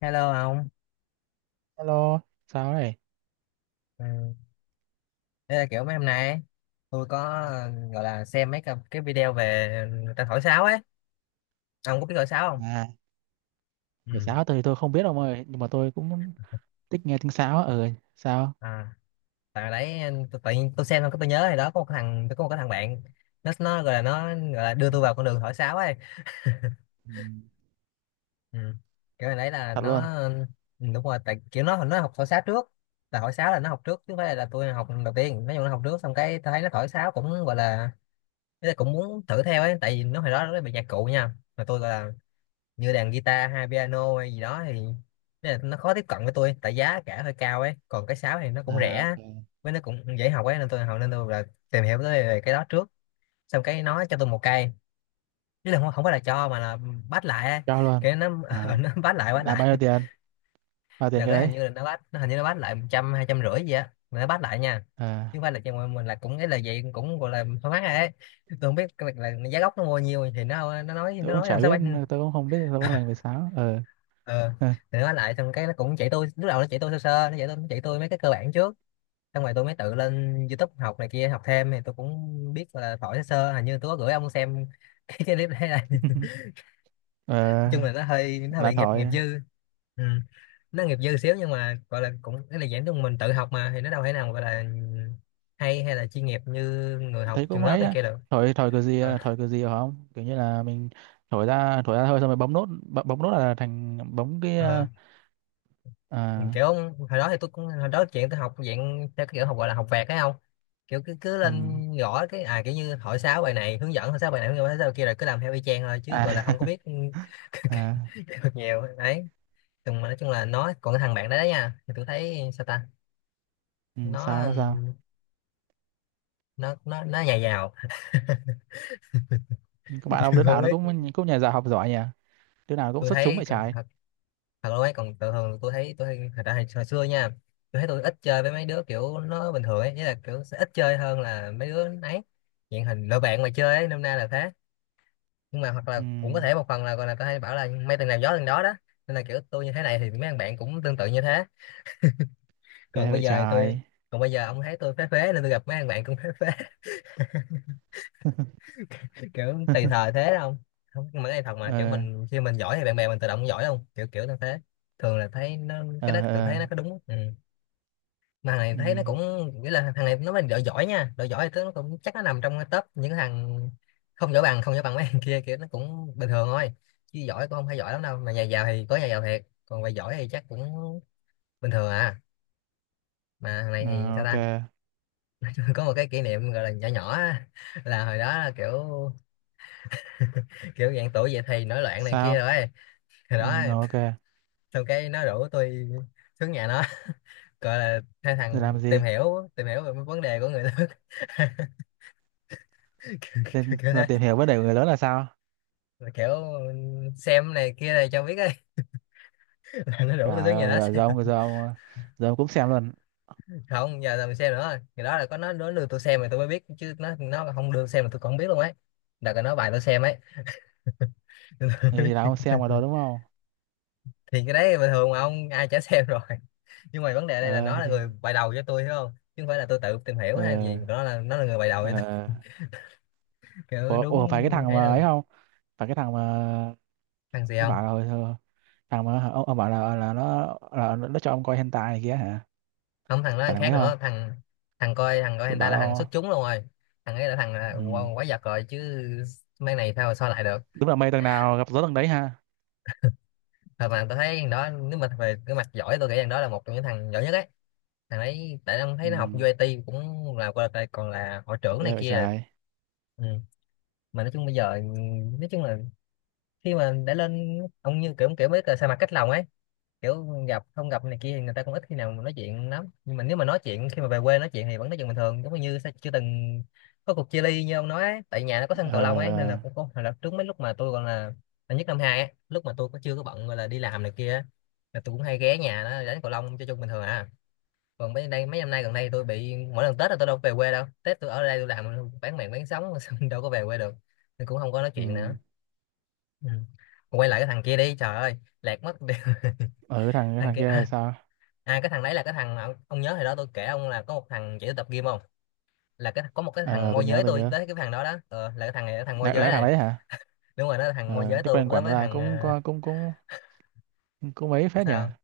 Hello ông, Hello, sao đấy? ừ. Đây là kiểu mấy hôm nay ấy, tôi có gọi là xem mấy cái video về người ta thổi sáo ấy, ông có biết thổi sáo không? À, Ừ. nhảy sáo tôi thì tôi không biết ông ơi, nhưng mà tôi cũng thích nghe tiếng sáo á. Ừ, sao? À, tại đấy tự nhiên tôi xem xong cái tôi nhớ thì đó có một cái thằng tôi có một cái thằng bạn nó gọi là đưa tôi vào con đường thổi sáo ấy, Ừ, ừ. Kiểu này đấy là thật nó luôn. ừ, đúng rồi, tại kiểu nó học thổi sáo trước, là thổi sáo là nó học trước chứ không phải là tôi học đầu tiên, nói chung nó học trước xong cái tôi thấy nó thổi sáo cũng gọi là tôi cũng muốn thử theo ấy, tại vì nó hồi đó nó bị nhạc cụ nha, mà tôi gọi là như đàn guitar hay piano hay gì đó thì thế là nó khó tiếp cận với tôi tại giá cả hơi cao ấy còn cái sáo thì nó cũng rẻ À, á, ok. với nó cũng dễ học ấy nên tôi học nên tôi là tìm hiểu tới về cái đó trước xong cái nó cho tôi một cây chứ là không phải là cho mà là bắt lại ấy. Cho luôn. Cái nó À, nó bắt lại bắt là bao lại nhiêu tiền? Bao tiền đợt cái đấy hình đấy? như là nó hình như bắt lại một trăm hai trăm rưỡi gì á mà nó bắt lại nha chứ À, không phải là cho mình là cũng cái là vậy cũng gọi là thoải mái ấy tôi không biết là giá gốc nó mua nhiêu thì nó nó nói tôi nó cũng nói chả làm sao biết, bán. tôi cũng không biết, tôi không dành về sáo. Ờ, Ờ thì nó lại xong cái nó cũng chỉ tôi lúc đầu nó chỉ tôi sơ sơ nó chỉ tôi mấy cái cơ bản trước xong rồi tôi mới tự lên YouTube học này kia học thêm thì tôi cũng biết là phổi sơ sơ hình như tôi có gửi ông xem cái clip đấy là nói Ờ, chung là nó hơi là bị nghiệp thổi. nghiệp dư. Ừ. Nó nghiệp dư xíu nhưng mà gọi là cũng cái là giảng chung mình tự học mà thì nó đâu thể nào gọi là hay hay là chuyên nghiệp như người học Thấy trường cũng lớp ấy này á. kia được. Thổi Ờ, thổi cái gì hả không? Kiểu như là mình thổi ra thôi, xong rồi bấm nốt, bấm nốt là thành bấm cái. ờ. Ờ, Ừ, à, kiểu hồi đó chuyện tôi học dạng theo cái kiểu học gọi là học vẹt thấy không kiểu cứ cứ ừ. lên gõ cái à kiểu như hỏi sáu bài này hướng dẫn hỏi sáu bài kia rồi cứ làm theo y chang thôi chứ À, gọi là không có biết cái- cái- à, cái được nhiều đấy nhưng mà nói chung là nó còn cái thằng bạn đấy đó nha thì tôi thấy sao ta. ừ, sao đó sao? Nó nó nó nó nhà giàu. Các bạn ông Tôi đứa không nào nó biết. cũng cũng nhà giả học giỏi nhỉ, đứa nào cũng Tôi xuất chúng thấy vậy trái. thật luôn ấy còn thường thường tôi thấy thật ra hồi xưa nha tôi thấy tôi ít chơi với mấy đứa kiểu nó bình thường ấy nghĩa là kiểu sẽ ít chơi hơn là mấy đứa ấy hiện hình lựa bạn mà chơi ấy nôm na là thế nhưng mà hoặc là Ừ, cũng có thể một phần là còn là tôi hay bảo là mấy thằng nào gió thằng đó đó nên là kiểu tôi như thế này thì mấy thằng bạn cũng tương tự như thế còn ghê bây vậy giờ thì tôi trái. còn bây giờ ông thấy tôi phế phế nên tôi gặp mấy thằng bạn cũng phế phế. Kiểu tùy thời thế đó không. Không nhưng mà cái này thật mà kiểu Ờ mình khi mình giỏi thì bạn bè mình tự động giỏi không kiểu kiểu như thế thường là thấy nó cái đó ờ tự thấy ờ. nó có đúng ừ. Mà thằng này Ừ. thấy nó cũng nghĩa là thằng này nó mà đội giỏi nha đội giỏi thì nó cũng chắc nó nằm trong cái top những thằng không giỏi bằng mấy thằng kia kiểu nó cũng bình thường thôi chứ giỏi cũng không phải giỏi lắm đâu mà nhà giàu thì có nhà giàu thiệt còn về giỏi thì chắc cũng bình thường à. Mà thằng này thì Ờ, sao ok. ta. Có một cái kỷ niệm gọi là nhỏ nhỏ á, là hồi đó là kiểu kiểu dạng tuổi dậy thì nổi loạn này kia Sao? rồi hồi Ừ, đó ok. xong cái nó rủ tôi xuống nhà nó gọi là hai Rồi thằng làm gì? Tìm hiểu về mấy vấn đề của người lớn. kiểu, Kiểu Lên là thế. tìm hiểu vấn đề của người lớn là sao? Mà kiểu xem này kia này cho biết ấy. Là nó rủ tôi Trời tới nhà ơi, nó rồi xem giờ ông cũng xem luôn. không giờ là mình xem nữa rồi ngày đó là có nó đưa tôi xem mà tôi mới biết chứ nó không đưa xem mà tôi còn không biết luôn ấy đợt là nó bài tôi xem ấy. Tôi Ừ, mới thì là biết. ông xem rồi đó đúng không? Thì cái đấy bình thường mà ông ai chả xem rồi. Nhưng mà vấn đề ở đây là nó Ờ là thì, người bài đầu cho tôi hiểu không chứ không phải là tôi tự tìm hiểu ờ hay gì nó là người bài đầu cho tôi. ờ. Kiểu Ủa, ủa, phải cái đúng thằng ấy mà đâu. ấy không? Phải cái thằng mà Thằng gì nó không. bảo là hồi- thằng mà ông bảo là nó là nó cho ông coi hentai này kia hả? Không thằng đó thằng Bạn làm khác ấy không? nữa thằng thằng coi Tôi hentai bảo là thằng đâu. xuất chúng luôn rồi. Thằng ấy là thằng là Ừ. Quá giật rồi chứ mấy này sao sao lại được. Đúng là mây tầng nào gặp gió tầng đấy ha. Thật mà tôi thấy thằng đó nếu mà về cái mặt giỏi tôi nghĩ thằng đó là một trong những thằng giỏi nhất ấy thằng ấy tại ông Ừ. thấy nó học UIT cũng là qua đây còn là hội trưởng này Ghê vậy kia là-. trời. Ừ. Mà nói chung bây giờ nói chung là khi mà đã lên ông như kiểu kiểu mới là sa mặt cách lòng ấy kiểu gặp không gặp này kia thì người ta cũng ít khi nào mà nói chuyện lắm nhưng mà nếu mà nói chuyện khi mà về quê nói chuyện thì vẫn nói chuyện bình thường giống như sẽ chưa từng có cuộc chia ly như ông nói ấy. Tại nhà nó có sân Ờ. cầu lông ấy nên là cũng có hồi là trước mấy lúc mà tôi còn là năm nhất năm hai ấy, lúc mà tôi chưa có bận gọi là đi làm này kia á, là tôi cũng hay ghé nhà nó đánh cầu lông cho chung bình thường à còn mấy năm nay gần đây tôi bị mỗi lần Tết là tôi đâu có về quê đâu Tết tôi ở đây tôi làm bán mạng bán sống xong đâu có về quê được nên cũng không có nói Ừ. chuyện nữa. Ừ. Quay lại cái thằng kia đi trời ơi lạc mất. Ở cái thằng cái Thằng thằng kia kia là à, sao? à cái thằng đấy là cái thằng mà ông nhớ hồi đó tôi kể ông là có một thằng chỉ tôi tập gym không là có một cái Ờ thằng ờ, tôi môi nhớ giới tôi tôi nhớ. tới cái thằng đó đó ờ, là cái thằng này cái thằng môi Là, giới là thằng này đấy hả? đúng rồi nó là thằng môi Ờ. giới Cái tôi quen tới quản với ra thằng cũng à, có cũng cũng cũng mấy phết nhỉ. sao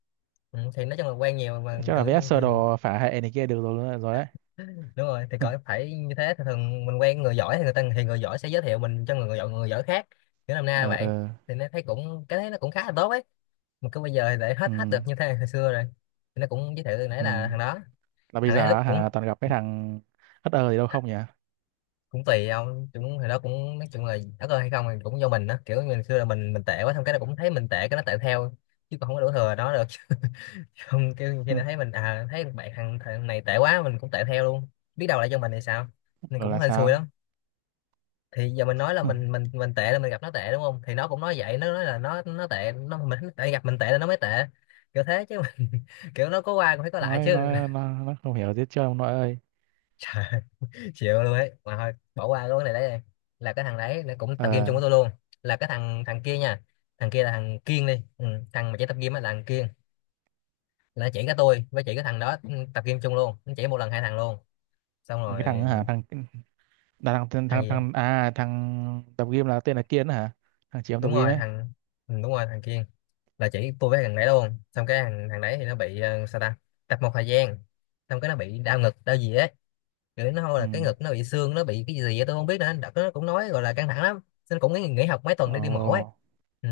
ừ, thì nói chung là quen nhiều mà Chắc là cỡ vẽ thì sơ đồ phả hệ này kia được rồi rồi đấy. đúng rồi thì cỡ phải như thế thì thường mình quen người giỏi thì người ta thì người giỏi sẽ giới thiệu mình cho người giỏi khác kiểu làm na Ờ vậy ờ. thì nó thấy cũng cái thấy nó cũng khá là tốt ấy mà cứ bây giờ thì để Ừ. hết hết được như thế này hồi xưa rồi thì nó cũng giới thiệu nãy Ừ. là thằng đó Là bây thằng đấy lúc giờ cũng hả, toàn gặp cái thằng hất ơ gì đâu không nhỉ? cũng tùy ông cũng thì đó cũng nói chung là đất ơi hay không thì cũng do mình đó kiểu mình xưa là mình tệ quá xong cái nó cũng thấy mình tệ cái nó tệ theo chứ còn không có đổ thừa nó được. Không kêu khi Ừ. nó thấy mình à thấy bạn thằng này tệ quá mình cũng tệ theo luôn biết đâu lại cho mình thì sao nên Rồi cũng là hên xui sao? lắm thì giờ mình nói là Ừ. Mình tệ là mình gặp nó tệ đúng không thì nó cũng nói vậy nó nói là nó tệ nó mình tại gặp mình tệ là nó mới tệ kiểu thế chứ mình, kiểu nó có qua cũng phải có lại chứ. nói nó không hiểu gì hết ông nội ơi. Trời chịu luôn ấy mà thôi bỏ qua luôn cái này đấy đi là cái thằng đấy nó cũng tập game Ờ. chung với tôi luôn là cái thằng thằng kia nha thằng kia là thằng Kiên đi ừ, thằng mà chỉ tập game á là thằng Kiên là nó chỉ cái tôi với chỉ cái thằng đó ừ, tập game chung luôn nó chỉ một lần hai thằng luôn. Xong Mà rồi cái thằng hả, thằng là thằng thằng thằng thằng gì? thằng- à, thằng tập gym là tên là Kiên đó hả, thằng chị em tập Đúng gym rồi ấy. thằng. Đúng rồi thằng Kiên. Là chỉ tôi với thằng đấy luôn, xong cái thằng đấy thì nó bị sao ta, tập một thời gian xong cái nó bị đau ngực đau gì ấy, rồi đến hồi Ừ. là cái ngực nó bị xương nó bị cái gì vậy, tôi không biết nữa. Đợt đó nó cũng nói gọi là căng thẳng lắm nên cũng nghỉ học mấy tuần để đi mổ ấy. Ồ. Ừ.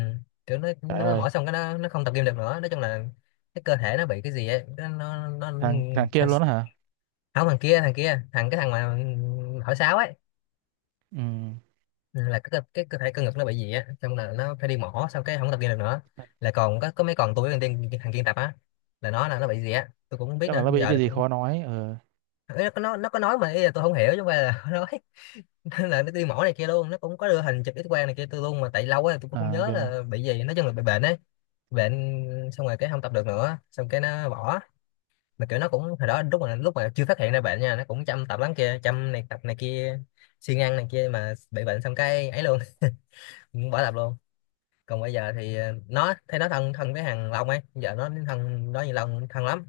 Kiểu nó Trời nó ơi, mổ xong cái nó không tập gym được nữa, nói chung là cái cơ thể nó bị cái gì ấy, nó... thằng thằng Kiên luôn đó hả? Không, thằng kia cái thằng mà hỏi sáo ấy. Ừ. Ừ, là cái, cái cơ thể cơ ngực nó bị gì á, xong là nó phải đi mổ xong cái không tập gym được nữa. Là còn có mấy, còn tôi với thằng kia tập á. Là nó bị gì á tôi cũng không biết Chắc là nữa nó bị giờ cái gì cũng... khó nói. Ờ, Ý là nó có nói mà ý là tôi không hiểu chứ không phải là nó nói. Là nó đi mổ này kia luôn, nó cũng có đưa hình chụp X quang này kia tôi luôn, mà tại lâu quá tôi cũng không à, nhớ kìa. là bị gì, nói chung là bị bệnh ấy. Bệnh. Xong rồi cái không tập được nữa, xong cái nó bỏ. Mà kiểu nó cũng hồi đó lúc mà chưa phát hiện ra bệnh nha, nó cũng chăm tập lắm kia, chăm này tập này kia, siêng ăn này kia mà bị bệnh xong cái ấy luôn. Cũng bỏ tập luôn. Còn bây giờ thì nó thấy nó thân thân với thằng Long ấy, giờ nó thân đó như Long thân lắm.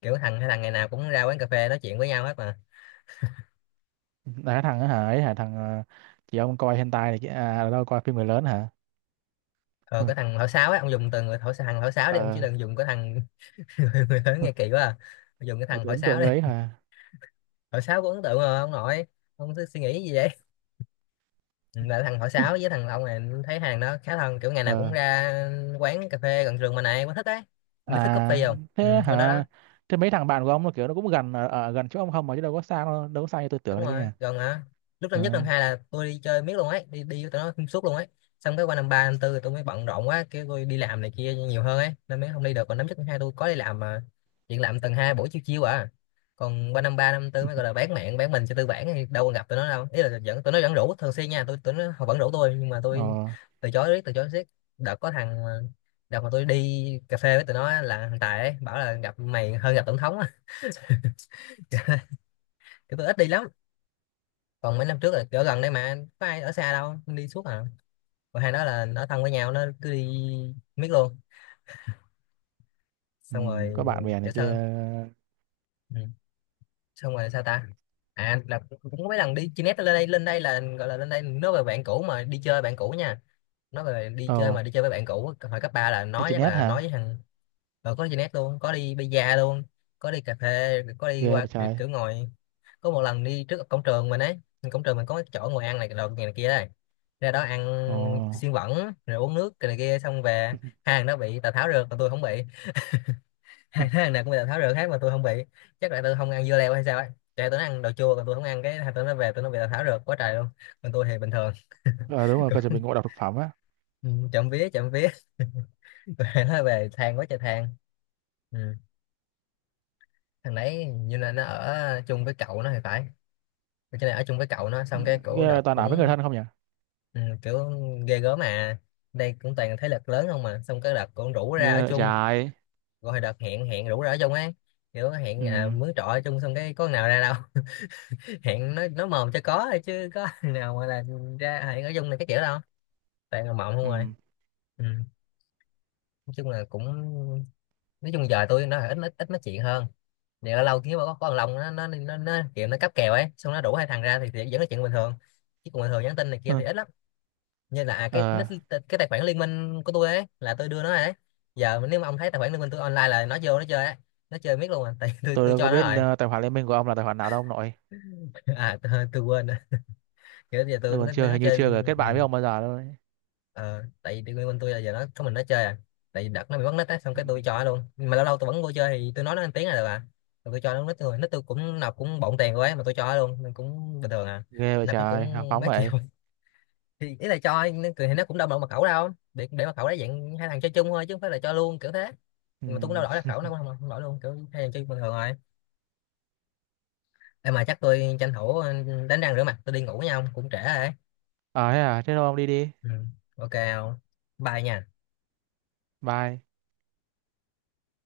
Kiểu hai thằng ngày nào cũng ra quán cà phê nói chuyện với nhau hết mà. Là cái thằng đó hả, ấy hả, thằng ờ, chị ông coi hentai này kia à, đâu coi phim người lớn hả? Ờ, Ừ. cái thằng thổi sáo ấy, ông dùng từ người thổi thằng thổi sáo đi ông, chứ Ờ, đừng dùng cái thằng người lớn nghe kỳ quá à. Bây giờ dùng cái tôi thằng tôi hỏi ấn tượng sáo cái đi. đấy hả. Hỏi sáo có ấn tượng rồi, ông nội. Ông cứ suy nghĩ gì vậy? Ừ, là thằng hỏi sáo với thằng ông này thấy hàng đó khá thân, kiểu ngày nào cũng Ờ. ra quán cà phê gần trường mà này, có thích đấy. Không biết thích coffee À, không, thế quán đó đó. hả? Thế mấy thằng bạn của ông nó kiểu nó cũng gần ở gần chỗ ông không mà, chứ đâu có xa đâu, đâu có xa như tôi tưởng Đúng đấy cơ rồi, nhà. gần mà. Lúc Ờ năm nhất năm hai là tôi đi chơi miết luôn ấy, đi đi với tụi nó xuyên suốt luôn ấy. Xong cái qua năm ba năm tư tôi mới bận rộn quá, kêu tôi đi làm này kia nhiều hơn ấy nên mới không đi được, còn năm nhất năm hai tôi có đi làm mà chuyện làm tuần hai buổi chiều chiều à. Còn qua năm ba năm tư mới gọi là bán mạng bán mình cho tư bản thì đâu còn gặp tụi nó đâu, ý là vẫn tụi nó vẫn rủ thường xuyên nha, tôi tụi nó họ vẫn rủ tôi nhưng mà ờ. tôi từ chối riết từ chối riết. đợt có thằng mà- Đợt mà tôi đi cà phê với tụi nó á, là thằng Tài ấy bảo là gặp mày hơn gặp tổng thống á. Cái tôi ít đi lắm. Còn mấy năm trước là ở gần đây mà có ai ở xa đâu, đi suốt à. Còn hai đó là nó thân với nhau nó cứ đi miết luôn. Ừ, Xong rồi. có bạn bè Kiểu này kia. sao. Ừ. Xong rồi sao ta. À là cũng có mấy lần đi chi nét, lên đây là gọi là lên đây nói về bạn cũ mà đi chơi bạn cũ nha, nói về đi chơi Ờ, mà đi chơi với bạn cũ hồi cấp ba, là đi nói trên chắc net là nói hả? với thằng. Ờ, có đi net luôn, có đi bida luôn, có đi cà phê, có đi Ghê qua vậy kiểu trời. kiểu ngồi. Có một lần đi trước cổng trường mình ấy, cổng trường mình có cái chỗ ngồi ăn này đồ này, này kia đây, ra đó ăn Ồ. xiên bẩn rồi uống nước cái này kia xong về. Hai thằng đó bị tào tháo rượt mà tôi không bị. Hai thằng này cũng bị tào tháo rượt hết mà tôi không bị. Chắc là tôi không ăn dưa leo hay sao ấy. Chạy tụi nó ăn đồ chua còn tôi không ăn, cái hai tụi nó về tụi nó bị tào tháo rượt quá trời luôn, còn tôi thì bình thường. Ờ đúng rồi, coi chuẩn bị ngộ độc thực phẩm á. Ừ, trộm vía trộm vía. Rồi nó về than quá trời than. Ừ. Thằng đấy như là nó ở chung với cậu nó thì phải, cái này ở chung với cậu nó, xong cái cổ Ghê vậy đợt toàn ở với người cũng... thân không nhỉ. Ừ, kiểu ghê gớm mà, đây cũng toàn thế lực lớn không, mà xong cái đợt cũng rủ ra ở Ghê vậy chung. trời. Rồi đợt hẹn hẹn rủ ra ở chung ấy, kiểu hẹn Ừ. mướn trọ ở chung xong cái có nào ra đâu. Hẹn nó mồm cho có thôi chứ có nào mà là ra hẹn ở chung này cái kiểu đâu, toàn là mộng không rồi. Ừ. Ừ. Nói chung là cũng, nói chung giờ tôi nó ít ít ít nói chuyện hơn, thì ở lâu kiếm có con lòng nó nó kiểu nó cáp kèo ấy, xong nó đủ hai thằng ra thì vẫn nói chuyện bình thường, chứ còn bình thường nhắn tin này kia Hừ. thì ít lắm. Như là cái Ờ, nick cái tài khoản liên minh của tôi ấy là tôi đưa nó rồi đấy. Giờ nếu mà ông thấy tài khoản liên minh tôi online là nó vô nó chơi ấy, nó chơi miết luôn à. Tại tôi tôi tôi đâu có cho nó biết rồi. ờ, tài khoản liên minh của ông là tài khoản nào đâu ông nội. À tôi quên rồi. Kiểu giờ Tôi còn chưa nó hình như chơi. chưa kết bạn Ừ. với ông bao giờ đâu đấy. Ờ, tại vì bên tôi là giờ nó có mình nó chơi à, tại vì đợt nó bị mất nít á xong Ừ. cái tôi cho nó luôn, nhưng mà lâu lâu tôi vẫn vô chơi thì tôi nói nó ăn tiếng là được à. Rồi tôi cho nó nít, tôi nít tôi cũng nạp cũng bộn tiền quá mà tôi cho nó luôn nên cũng bình thường à. Ghê vậy Nạp cái trời, hào cũng phóng mấy triệu. vậy. Thì ý là cho nó cười thì nó cũng đâu mà mật khẩu, đâu để mật khẩu đấy, dạng hai thằng chơi chung thôi chứ không phải là cho luôn kiểu thế. Ừ. Nhưng mà tôi cũng đâu đổi mật khẩu, nó cũng không đổi luôn, kiểu hai thằng chơi bình thường rồi. Em mà chắc tôi tranh thủ đánh răng rửa mặt tôi đi ngủ với nhau cũng trễ rồi đấy. Ờ thế à, thế thôi ông đi đi. Ừ. Ok không, bye nha. Bye.